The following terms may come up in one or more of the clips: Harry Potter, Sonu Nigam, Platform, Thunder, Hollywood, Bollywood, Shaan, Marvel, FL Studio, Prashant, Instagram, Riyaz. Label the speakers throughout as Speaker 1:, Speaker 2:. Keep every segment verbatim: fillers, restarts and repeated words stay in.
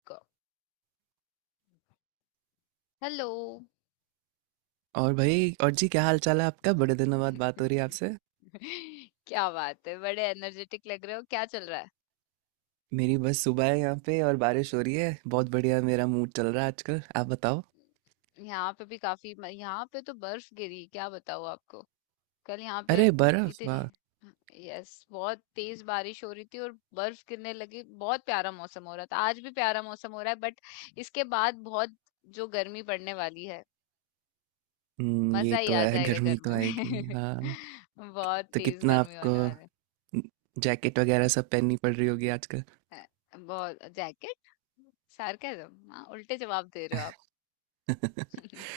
Speaker 1: आपको। हेलो।
Speaker 2: और भाई और जी क्या हाल चाल है आपका बड़े दिनों बाद बात हो रही है आपसे।
Speaker 1: क्या बात है, बड़े एनर्जेटिक लग रहे हो, क्या चल रहा है।
Speaker 2: मेरी बस सुबह है यहाँ पे और बारिश हो रही है बहुत बढ़िया मेरा मूड चल रहा है आजकल। आप बताओ।
Speaker 1: यहाँ पे भी काफी म- यहाँ पे तो बर्फ गिरी, क्या बताऊँ आपको। कल यहाँ पे
Speaker 2: अरे बर्फ
Speaker 1: इतनी,
Speaker 2: वाह।
Speaker 1: यस, बहुत तेज बारिश हो रही थी और बर्फ गिरने लगी। बहुत प्यारा मौसम हो रहा था, आज भी प्यारा मौसम हो रहा है, बट इसके बाद बहुत जो गर्मी पड़ने वाली है,
Speaker 2: हम्म, ये
Speaker 1: मजा ही
Speaker 2: तो
Speaker 1: आ
Speaker 2: है।
Speaker 1: जाएगा
Speaker 2: गर्मी तो
Speaker 1: गर्मी
Speaker 2: आएगी
Speaker 1: में।
Speaker 2: हाँ।
Speaker 1: बहुत
Speaker 2: तो
Speaker 1: तेज
Speaker 2: कितना
Speaker 1: गर्मी
Speaker 2: आपको
Speaker 1: होने वाली है।
Speaker 2: जैकेट वगैरह सब पहननी पड़ रही होगी आजकल।
Speaker 1: अ, बहुत जैकेट, सार्केज्म, हाँ उल्टे जवाब दे रहे हो आप।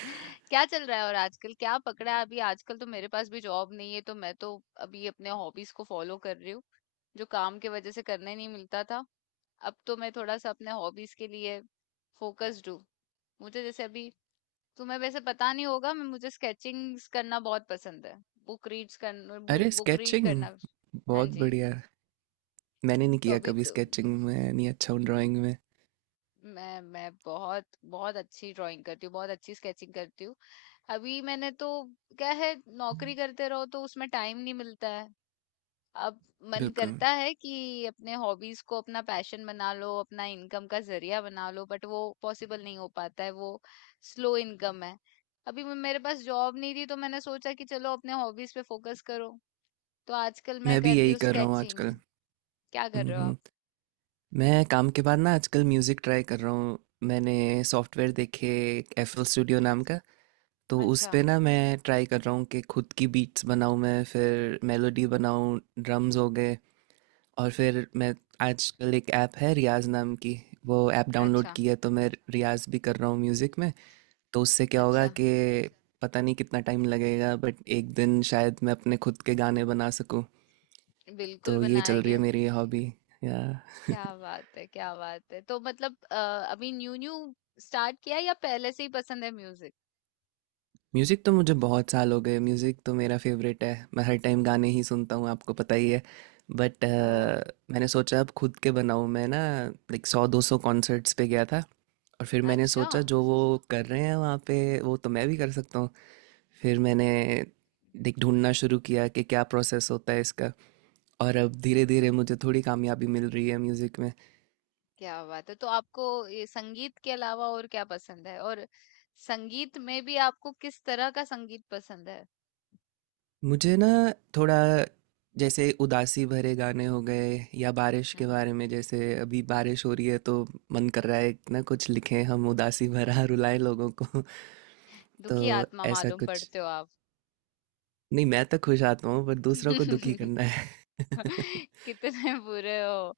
Speaker 1: क्या चल रहा है और आजकल क्या पकड़ा है। अभी आजकल तो मेरे पास भी जॉब नहीं है, तो मैं तो अभी अपने हॉबीज को फॉलो कर रही हूँ, जो काम की वजह से करने नहीं मिलता था। अब तो मैं थोड़ा सा अपने हॉबीज के लिए फोकस्ड हूँ। मुझे जैसे अभी, तुम्हें वैसे पता नहीं होगा, मैं मुझे स्केचिंग्स करना बहुत पसंद है, बुक रीड्स करना,
Speaker 2: अरे
Speaker 1: बुक रीड
Speaker 2: स्केचिंग
Speaker 1: करना। हाँ
Speaker 2: बहुत
Speaker 1: जी।
Speaker 2: बढ़िया। मैंने नहीं
Speaker 1: तो
Speaker 2: किया
Speaker 1: अभी
Speaker 2: कभी
Speaker 1: तो
Speaker 2: स्केचिंग। में नहीं अच्छा हूँ ड्राइंग में।
Speaker 1: मैं मैं बहुत बहुत अच्छी ड्राइंग करती हूँ, बहुत अच्छी स्केचिंग करती हूँ। अभी मैंने तो, क्या है, नौकरी करते रहो तो उसमें टाइम नहीं मिलता है। अब मन
Speaker 2: बिल्कुल।
Speaker 1: करता है कि अपने हॉबीज को अपना पैशन बना लो, अपना इनकम का जरिया बना लो, बट वो पॉसिबल नहीं हो पाता है। वो स्लो इनकम है। अभी म- मेरे पास जॉब नहीं थी, तो मैंने सोचा कि चलो अपने हॉबीज पे फोकस करो। तो आजकल मैं
Speaker 2: मैं भी
Speaker 1: कर रही
Speaker 2: यही
Speaker 1: हूँ
Speaker 2: कर रहा हूँ
Speaker 1: स्केचिंग।
Speaker 2: आजकल।
Speaker 1: क्या कर
Speaker 2: हम्म
Speaker 1: रहे हो आप।
Speaker 2: हम्म। मैं काम के बाद ना आजकल म्यूज़िक ट्राई कर रहा हूँ। मैंने सॉफ्टवेयर देखे एक एफ एल स्टूडियो नाम का तो उस
Speaker 1: अच्छा।
Speaker 2: पे ना मैं ट्राई कर रहा हूँ कि खुद की बीट्स बनाऊँ मैं फिर मेलोडी बनाऊँ ड्रम्स हो गए और फिर मैं आजकल एक ऐप है रियाज नाम की वो ऐप डाउनलोड
Speaker 1: अच्छा।
Speaker 2: की है तो मैं रियाज भी कर रहा हूँ म्यूज़िक में। तो उससे क्या होगा
Speaker 1: अच्छा।
Speaker 2: कि पता नहीं कितना टाइम लगेगा बट एक दिन शायद मैं अपने खुद के गाने बना सकूँ।
Speaker 1: बिल्कुल
Speaker 2: तो ये चल रही है
Speaker 1: बनाएंगे।
Speaker 2: मेरी हॉबी या
Speaker 1: क्या बात है, क्या बात है। तो मतलब अ, अभी न्यू न्यू स्टार्ट किया या पहले से ही पसंद है म्यूजिक।
Speaker 2: म्यूज़िक। तो मुझे बहुत साल हो गए म्यूज़िक तो मेरा फेवरेट है मैं हर टाइम गाने ही सुनता हूँ आपको पता ही है बट
Speaker 1: ओह।
Speaker 2: मैंने सोचा अब खुद के बनाऊँ मैं ना। लाइक सौ दो सौ कॉन्सर्ट्स पे गया था और फिर मैंने
Speaker 1: अच्छा।
Speaker 2: सोचा जो वो कर रहे हैं वहाँ पे वो तो मैं भी कर सकता हूँ। फिर मैंने लाइक ढूंढना शुरू किया कि क्या प्रोसेस होता है इसका और अब धीरे धीरे मुझे थोड़ी कामयाबी मिल रही है म्यूज़िक में।
Speaker 1: क्या बात है, तो आपको ये संगीत के अलावा और क्या पसंद है, और संगीत में भी आपको किस तरह का संगीत पसंद है।
Speaker 2: मुझे ना थोड़ा जैसे उदासी भरे गाने हो गए या बारिश के
Speaker 1: हम्म।
Speaker 2: बारे में। जैसे अभी बारिश हो रही है तो मन कर रहा है कि ना कुछ लिखें हम उदासी भरा रुलाएं लोगों को। तो
Speaker 1: दुखी आत्मा
Speaker 2: ऐसा
Speaker 1: मालूम
Speaker 2: कुछ
Speaker 1: पड़ते हो आप।
Speaker 2: नहीं मैं तो खुश आता हूँ पर दूसरों को दुखी करना है।
Speaker 1: कितने बुरे हो।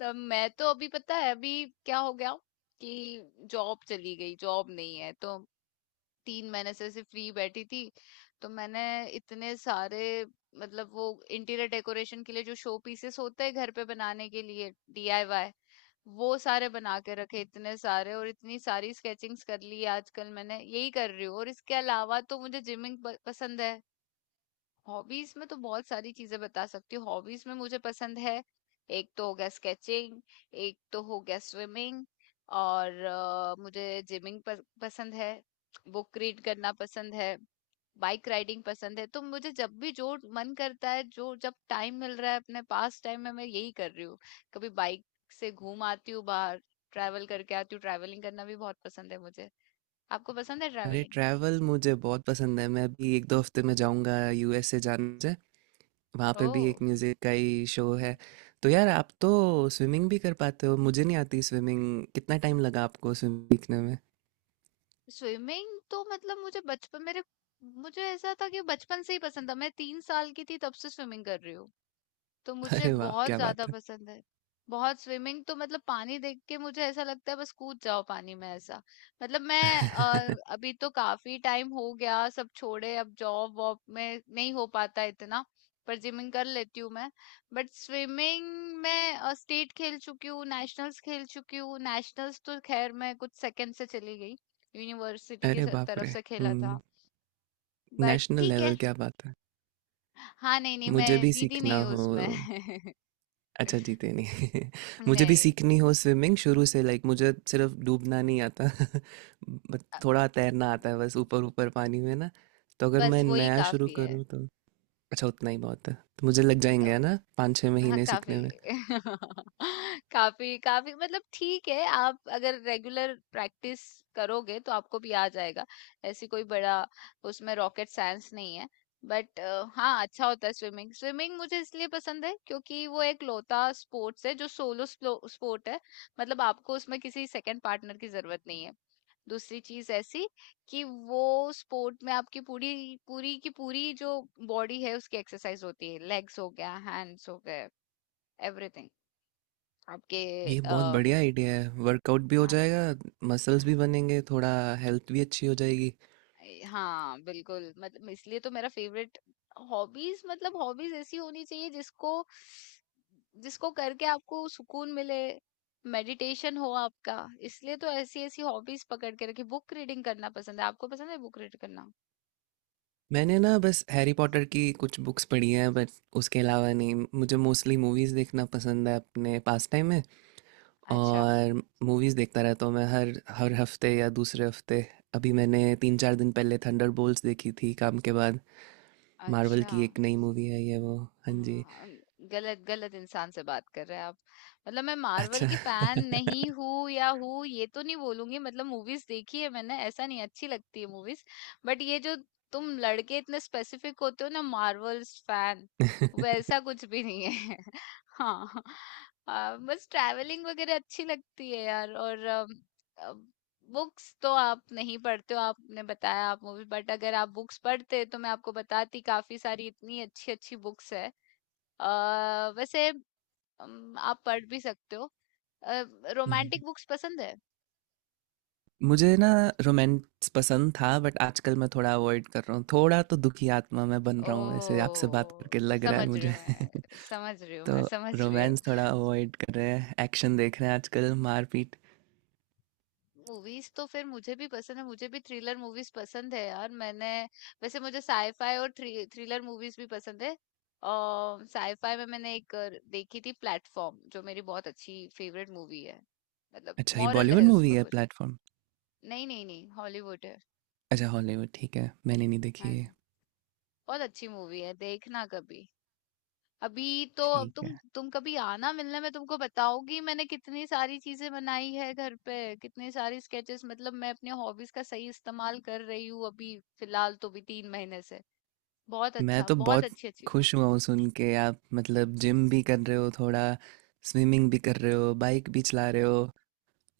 Speaker 1: तो मैं तो अभी, पता है, अभी क्या हो गया कि जॉब चली गई, जॉब नहीं है। तो तीन महीने से ऐसे फ्री बैठी थी। तो मैंने इतने सारे, मतलब वो, इंटीरियर डेकोरेशन के लिए जो शो पीसेस होते हैं घर पे बनाने के लिए, डीआईवाई, वो सारे बना के रखे इतने सारे, और इतनी सारी स्केचिंग्स कर ली। आजकल मैंने यही कर रही हूँ, और इसके अलावा तो मुझे जिमिंग पसंद है। हॉबीज में तो बहुत सारी चीजें बता सकती हूँ। हॉबीज में मुझे पसंद है, एक तो हो गया स्केचिंग, एक तो हो गया स्विमिंग, और अ, मुझे जिमिंग पसंद है, बुक रीड करना पसंद है, बाइक राइडिंग पसंद है। तो मुझे जब भी, जो मन करता है, जो जब टाइम मिल रहा है अपने पास, टाइम में मैं यही कर रही हूँ। कभी बाइक से घूम आती हूँ बाहर, ट्रैवल करके आती हूँ। ट्रैवलिंग करना भी बहुत पसंद है मुझे। आपको पसंद है
Speaker 2: अरे
Speaker 1: ट्रैवलिंग।
Speaker 2: ट्रैवल मुझे बहुत पसंद है। मैं अभी एक दो हफ्ते में जाऊंगा यू एस ए। जाने से वहाँ
Speaker 1: ओ।
Speaker 2: पे भी एक म्यूजिक का ही शो है। तो यार आप तो स्विमिंग भी कर पाते हो मुझे नहीं आती स्विमिंग। कितना टाइम लगा आपको स्विमिंग सीखने में?
Speaker 1: स्विमिंग तो मतलब मुझे बचपन, मेरे, मुझे ऐसा था कि बचपन से ही पसंद था। मैं तीन साल की थी तब से स्विमिंग कर रही हूँ। तो मुझे
Speaker 2: अरे वाह!
Speaker 1: बहुत
Speaker 2: क्या
Speaker 1: ज्यादा
Speaker 2: बात है।
Speaker 1: पसंद है बहुत, स्विमिंग तो मतलब पानी देख के मुझे ऐसा लगता है बस कूद जाओ पानी में, ऐसा। मतलब मैं अ, अभी तो काफी टाइम हो गया सब छोड़े, अब जॉब वॉब में नहीं हो पाता इतना, पर जिमिंग कर लेती हूँ मैं। बट स्विमिंग में स्टेट खेल चुकी हूँ, नेशनल्स खेल चुकी हूँ। नेशनल्स तो खैर मैं कुछ सेकंड से चली गई। यूनिवर्सिटी की
Speaker 2: अरे
Speaker 1: स-
Speaker 2: बाप
Speaker 1: तरफ
Speaker 2: रे!
Speaker 1: से खेला था।
Speaker 2: हुँ,
Speaker 1: बट
Speaker 2: नेशनल
Speaker 1: ठीक
Speaker 2: लेवल
Speaker 1: है।
Speaker 2: क्या बात है।
Speaker 1: हाँ नहीं नहीं,
Speaker 2: मुझे
Speaker 1: मैं
Speaker 2: भी
Speaker 1: जीती
Speaker 2: सीखना
Speaker 1: नहीं हूँ
Speaker 2: हो।
Speaker 1: उसमें।
Speaker 2: अच्छा जीते नहीं। मुझे भी
Speaker 1: नहीं,
Speaker 2: सीखनी हो स्विमिंग शुरू से। लाइक मुझे सिर्फ डूबना नहीं आता। बट थोड़ा तैरना आता है बस ऊपर-ऊपर पानी में ना, तो अगर मैं
Speaker 1: बस वही
Speaker 2: नया शुरू
Speaker 1: काफी है।
Speaker 2: करूँ तो अच्छा उतना ही बहुत है। तो मुझे लग
Speaker 1: अ,
Speaker 2: जाएँगे है ना पाँच छह
Speaker 1: हाँ
Speaker 2: महीने
Speaker 1: काफी।
Speaker 2: सीखने में।
Speaker 1: काफी काफी, मतलब ठीक है, आप अगर रेगुलर प्रैक्टिस करोगे तो आपको भी आ जाएगा। ऐसी कोई बड़ा, उसमें रॉकेट साइंस नहीं है। बट हाँ, अच्छा होता है स्विमिंग। स्विमिंग मुझे इसलिए पसंद है क्योंकि वो एक लौता स्पोर्ट्स है जो सोलो स्पोर्ट है। मतलब आपको उसमें किसी सेकंड पार्टनर की जरूरत नहीं है। दूसरी चीज ऐसी कि वो स्पोर्ट में आपकी पूरी, पूरी की पूरी जो बॉडी है उसकी एक्सरसाइज होती है, लेग्स हो गया, हैंड्स हो गए, एवरीथिंग आपके।
Speaker 2: ये बहुत
Speaker 1: आ,
Speaker 2: बढ़िया आइडिया है, वर्कआउट भी हो
Speaker 1: हाँ।
Speaker 2: जाएगा, मसल्स भी बनेंगे, थोड़ा हेल्थ भी अच्छी हो जाएगी।
Speaker 1: हाँ बिल्कुल, मतलब इसलिए तो मेरा फेवरेट हॉबीज। मतलब हॉबीज ऐसी होनी चाहिए जिसको, जिसको करके आपको सुकून मिले, मेडिटेशन हो आपका। इसलिए तो ऐसी ऐसी हॉबीज पकड़ के रखी। बुक रीडिंग करना पसंद है, आपको पसंद है बुक रीड करना।
Speaker 2: मैंने ना बस हैरी पॉटर की कुछ बुक्स पढ़ी हैं बट उसके अलावा नहीं। मुझे मोस्टली मूवीज़ देखना पसंद है अपने पास टाइम में
Speaker 1: अच्छा।
Speaker 2: और मूवीज़ देखता रहता हूँ मैं हर हर हफ्ते या दूसरे हफ्ते। अभी मैंने तीन चार दिन पहले थंडर देखी थी काम के बाद। मार्वल
Speaker 1: अच्छा।
Speaker 2: की एक नई मूवी है ये वो। हाँ जी।
Speaker 1: हाँ, गलत गलत इंसान से बात कर रहे हैं आप। मतलब मैं मार्वल
Speaker 2: अच्छा।
Speaker 1: की फैन नहीं हूँ या हूँ, ये तो नहीं बोलूंगी। मतलब मूवीज देखी है मैंने, ऐसा नहीं, अच्छी लगती है मूवीज, बट ये जो तुम लड़के इतने स्पेसिफिक होते हो ना मार्वल्स फैन, वैसा कुछ भी नहीं है। हाँ। आ, बस ट्रैवलिंग वगैरह अच्छी लगती है यार, और बुक्स तो आप नहीं पढ़ते हो, आपने बताया आप मूवी, बट अगर आप बुक्स पढ़ते तो मैं आपको बताती, काफी सारी इतनी अच्छी अच्छी बुक्स है। अ, वैसे अम, आप पढ़ भी सकते हो।
Speaker 2: हम्म।
Speaker 1: रोमांटिक बुक्स पसंद है।
Speaker 2: मुझे ना रोमांस पसंद था बट आजकल मैं थोड़ा अवॉइड कर रहा हूँ। थोड़ा तो दुखी आत्मा मैं बन रहा हूँ ऐसे आपसे बात
Speaker 1: ओह,
Speaker 2: करके लग रहा है
Speaker 1: समझ रही
Speaker 2: मुझे।
Speaker 1: हूँ मैं, समझ रही हूँ मैं,
Speaker 2: तो
Speaker 1: समझ रही हूँ।
Speaker 2: रोमांस थोड़ा अवॉइड कर रहे हैं एक्शन देख रहे हैं आजकल मारपीट।
Speaker 1: मूवीज तो फिर मुझे भी पसंद है, मुझे भी थ्रिलर मूवीज पसंद है यार। मैंने वैसे मुझे साईफाई और थ्री, थ्रिलर मूवीज भी पसंद है। और साईफाई में मैंने एक अ, देखी थी प्लेटफॉर्म, जो मेरी बहुत अच्छी फेवरेट मूवी है। मतलब
Speaker 2: अच्छा ये
Speaker 1: मॉरल
Speaker 2: बॉलीवुड
Speaker 1: है
Speaker 2: मूवी
Speaker 1: उसमें
Speaker 2: है
Speaker 1: कुछ।
Speaker 2: प्लेटफॉर्म।
Speaker 1: नहीं नहीं नहीं, हॉलीवुड है।
Speaker 2: अच्छा हॉलीवुड ठीक है मैंने नहीं देखी
Speaker 1: हाँ,
Speaker 2: है।
Speaker 1: बहुत अच्छी मूवी है, देखना कभी। अभी तो अब
Speaker 2: ठीक
Speaker 1: तुम
Speaker 2: है।
Speaker 1: तुम कभी आना मिलने में, तुमको बताओगी मैंने कितनी सारी चीजें बनाई है घर पे, कितनी सारी स्केचेस। मतलब मैं अपने हॉबीज का सही इस्तेमाल कर रही हूँ अभी, फिलहाल तो, भी तीन महीने से। बहुत
Speaker 2: मैं
Speaker 1: अच्छा,
Speaker 2: तो
Speaker 1: बहुत
Speaker 2: बहुत
Speaker 1: अच्छी अच्छी।
Speaker 2: खुश हुआ हूँ सुन के। आप मतलब जिम भी कर रहे हो थोड़ा स्विमिंग भी कर रहे हो बाइक भी चला रहे हो।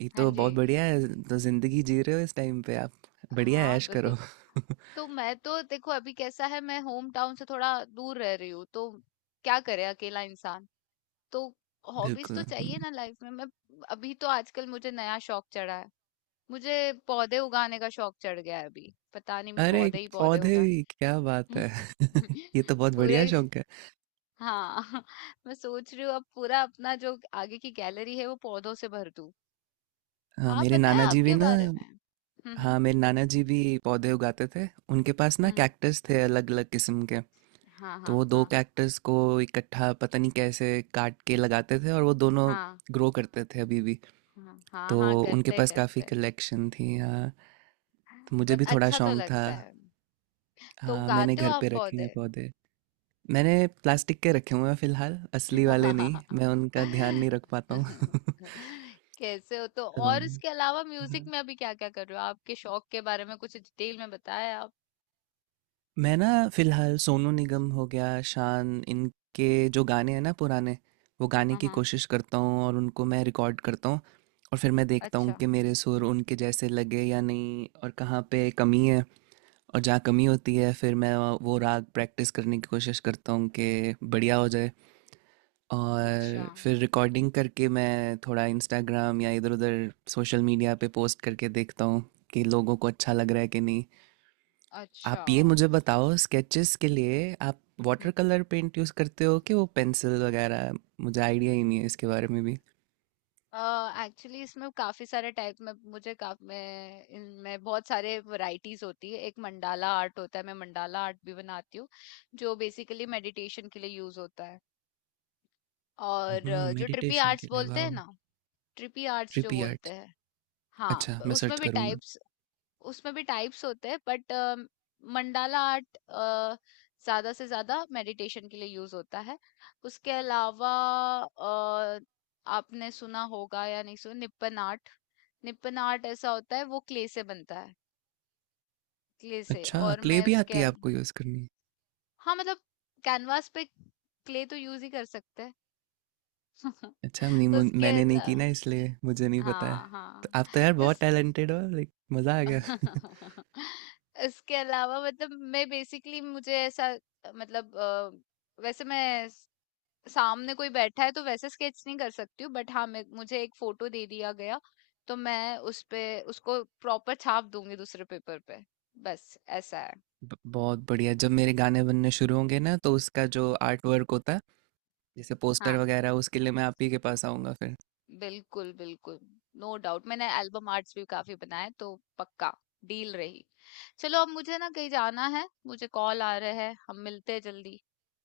Speaker 2: ये
Speaker 1: हाँ
Speaker 2: तो
Speaker 1: जी।
Speaker 2: बहुत बढ़िया है। तो जिंदगी जी रहे हो इस टाइम पे आप। बढ़िया
Speaker 1: हाँ
Speaker 2: ऐश
Speaker 1: बिल्कुल।
Speaker 2: करो।
Speaker 1: तो मैं तो देखो अभी कैसा है, मैं होम टाउन से थोड़ा दूर रह रही हूँ, तो क्या करे अकेला इंसान। तो हॉबीज
Speaker 2: बिल्कुल
Speaker 1: तो
Speaker 2: हम्म।
Speaker 1: चाहिए ना लाइफ में। मैं अभी तो आजकल मुझे नया शौक चढ़ा है, मुझे पौधे उगाने का शौक चढ़ गया है अभी। पता नहीं मैं
Speaker 2: अरे
Speaker 1: पौधे ही पौधे
Speaker 2: पौधे
Speaker 1: उगा,
Speaker 2: भी क्या बात है। ये तो बहुत बढ़िया
Speaker 1: पूरे,
Speaker 2: शौक है।
Speaker 1: हाँ। मैं सोच रही हूँ अब पूरा अपना जो आगे की गैलरी है वो पौधों से भर दूँ।
Speaker 2: हाँ
Speaker 1: आप
Speaker 2: मेरे
Speaker 1: बताएं
Speaker 2: नाना जी भी
Speaker 1: आपके
Speaker 2: ना
Speaker 1: बारे में। हम्म हम्म।
Speaker 2: हाँ मेरे नाना जी भी पौधे उगाते थे। उनके पास ना
Speaker 1: हम्म।
Speaker 2: कैक्टस थे अलग अलग किस्म के
Speaker 1: हाँ
Speaker 2: तो
Speaker 1: हाँ
Speaker 2: वो दो
Speaker 1: हाँ।
Speaker 2: कैक्टस को इकट्ठा पता नहीं कैसे काट के लगाते थे और वो दोनों
Speaker 1: हाँ
Speaker 2: ग्रो करते थे अभी भी।
Speaker 1: हाँ हाँ
Speaker 2: तो
Speaker 1: हाँ।
Speaker 2: उनके
Speaker 1: करते
Speaker 2: पास काफ़ी
Speaker 1: करते।
Speaker 2: कलेक्शन थी हाँ। तो मुझे
Speaker 1: बट
Speaker 2: भी थोड़ा
Speaker 1: अच्छा तो
Speaker 2: शौक था।
Speaker 1: लगता है। तो
Speaker 2: हाँ मैंने
Speaker 1: उगाते हो
Speaker 2: घर
Speaker 1: आप
Speaker 2: पे रखे हैं
Speaker 1: पौधे।
Speaker 2: पौधे। मैंने प्लास्टिक के रखे हुए हैं फिलहाल असली वाले नहीं मैं उनका ध्यान नहीं रख पाता हूँ।
Speaker 1: कैसे हो। तो
Speaker 2: तो,
Speaker 1: और इसके अलावा म्यूजिक
Speaker 2: हाँ।
Speaker 1: में अभी क्या क्या कर रहे हो, आपके शौक के बारे में कुछ डिटेल में बताएं आप।
Speaker 2: मैं ना फ़िलहाल सोनू निगम हो गया, शान, इनके जो गाने हैं ना पुराने, वो गाने
Speaker 1: हाँ
Speaker 2: की
Speaker 1: हाँ।
Speaker 2: कोशिश करता हूँ और उनको मैं रिकॉर्ड करता हूँ। और फिर मैं देखता हूँ
Speaker 1: अच्छा।
Speaker 2: कि मेरे सुर उनके जैसे लगे या नहीं और कहाँ पे कमी है और जहाँ कमी होती है फिर मैं वो राग प्रैक्टिस करने की कोशिश करता हूँ कि बढ़िया हो जाए।
Speaker 1: अच्छा।
Speaker 2: और फिर रिकॉर्डिंग करके मैं थोड़ा इंस्टाग्राम या इधर-उधर सोशल मीडिया पे पोस्ट करके देखता हूँ कि लोगों को अच्छा लग रहा है कि नहीं।
Speaker 1: अच्छा।
Speaker 2: आप ये मुझे बताओ स्केचेस के लिए आप वाटर
Speaker 1: हम्म।
Speaker 2: कलर पेंट यूज़ करते हो कि वो पेंसिल वगैरह। मुझे आइडिया ही नहीं है इसके बारे में भी।
Speaker 1: एक्चुअली इसमें काफी सारे टाइप में मुझे का, मैं इनमें बहुत सारे वैरायटीज होती है, एक मंडाला आर्ट होता है, मैं मंडाला आर्ट भी बनाती हूँ, जो बेसिकली मेडिटेशन के लिए यूज होता है। और
Speaker 2: हम्म
Speaker 1: अ, जो ट्रिपी
Speaker 2: मेडिटेशन
Speaker 1: आर्ट्स
Speaker 2: के लिए
Speaker 1: बोलते
Speaker 2: वाह।
Speaker 1: हैं ना, ट्रिपी आर्ट्स जो
Speaker 2: ट्रिपी
Speaker 1: बोलते
Speaker 2: आर्ट।
Speaker 1: हैं, हाँ,
Speaker 2: अच्छा
Speaker 1: ब-
Speaker 2: मैं
Speaker 1: उसमें
Speaker 2: सर्च
Speaker 1: भी
Speaker 2: करूँगा।
Speaker 1: टाइप्स, उसमें भी टाइप्स होते हैं। बट मंडाला आर्ट ज्यादा से ज्यादा मेडिटेशन के लिए यूज होता है। उसके अलावा अ, आपने सुना होगा या नहीं सुना, निपन आर्ट। निपन आर्ट ऐसा होता है, वो क्ले से बनता है, क्ले से।
Speaker 2: अच्छा
Speaker 1: और
Speaker 2: क्ले
Speaker 1: मैं
Speaker 2: भी
Speaker 1: उसके
Speaker 2: आती है
Speaker 1: अल-
Speaker 2: आपको यूज़ करनी।
Speaker 1: हाँ मतलब कैनवास पे क्ले तो यूज ही कर सकते हैं।
Speaker 2: अच्छा नहीं मु-
Speaker 1: उसके
Speaker 2: मैंने नहीं की
Speaker 1: अला-
Speaker 2: ना इसलिए मुझे नहीं पता है।
Speaker 1: हाँ
Speaker 2: तो
Speaker 1: हाँ।
Speaker 2: आप तो यार बहुत
Speaker 1: इस,
Speaker 2: टैलेंटेड हो लाइक मज़ा आ गया।
Speaker 1: इसके अलावा मतलब मैं बेसिकली, मुझे ऐसा मतलब अ, वैसे मैं स- सामने कोई बैठा है तो वैसे स्केच नहीं कर सकती हूँ। बट हाँ मैं, मुझे एक फोटो दे दिया गया तो मैं उस पे, उसको प्रॉपर छाप दूंगी दूसरे पेपर पे। बस ऐसा है।
Speaker 2: ब- बहुत बढ़िया। जब मेरे गाने बनने शुरू होंगे ना तो उसका जो आर्ट वर्क होता है जैसे पोस्टर
Speaker 1: हाँ
Speaker 2: वगैरह उसके लिए मैं आप ही के पास आऊँगा फिर।
Speaker 1: बिल्कुल बिल्कुल, नो डाउट। मैंने एल्बम आर्ट्स भी काफी बनाए तो पक्का डील रही। चलो अब मुझे ना कहीं जाना है, मुझे कॉल आ रहा है। हम मिलते हैं जल्दी,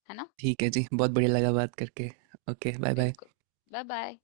Speaker 1: है ना।
Speaker 2: ठीक है जी बहुत बढ़िया लगा बात करके। Okay bye bye.
Speaker 1: बिल्कुल। Bye bye.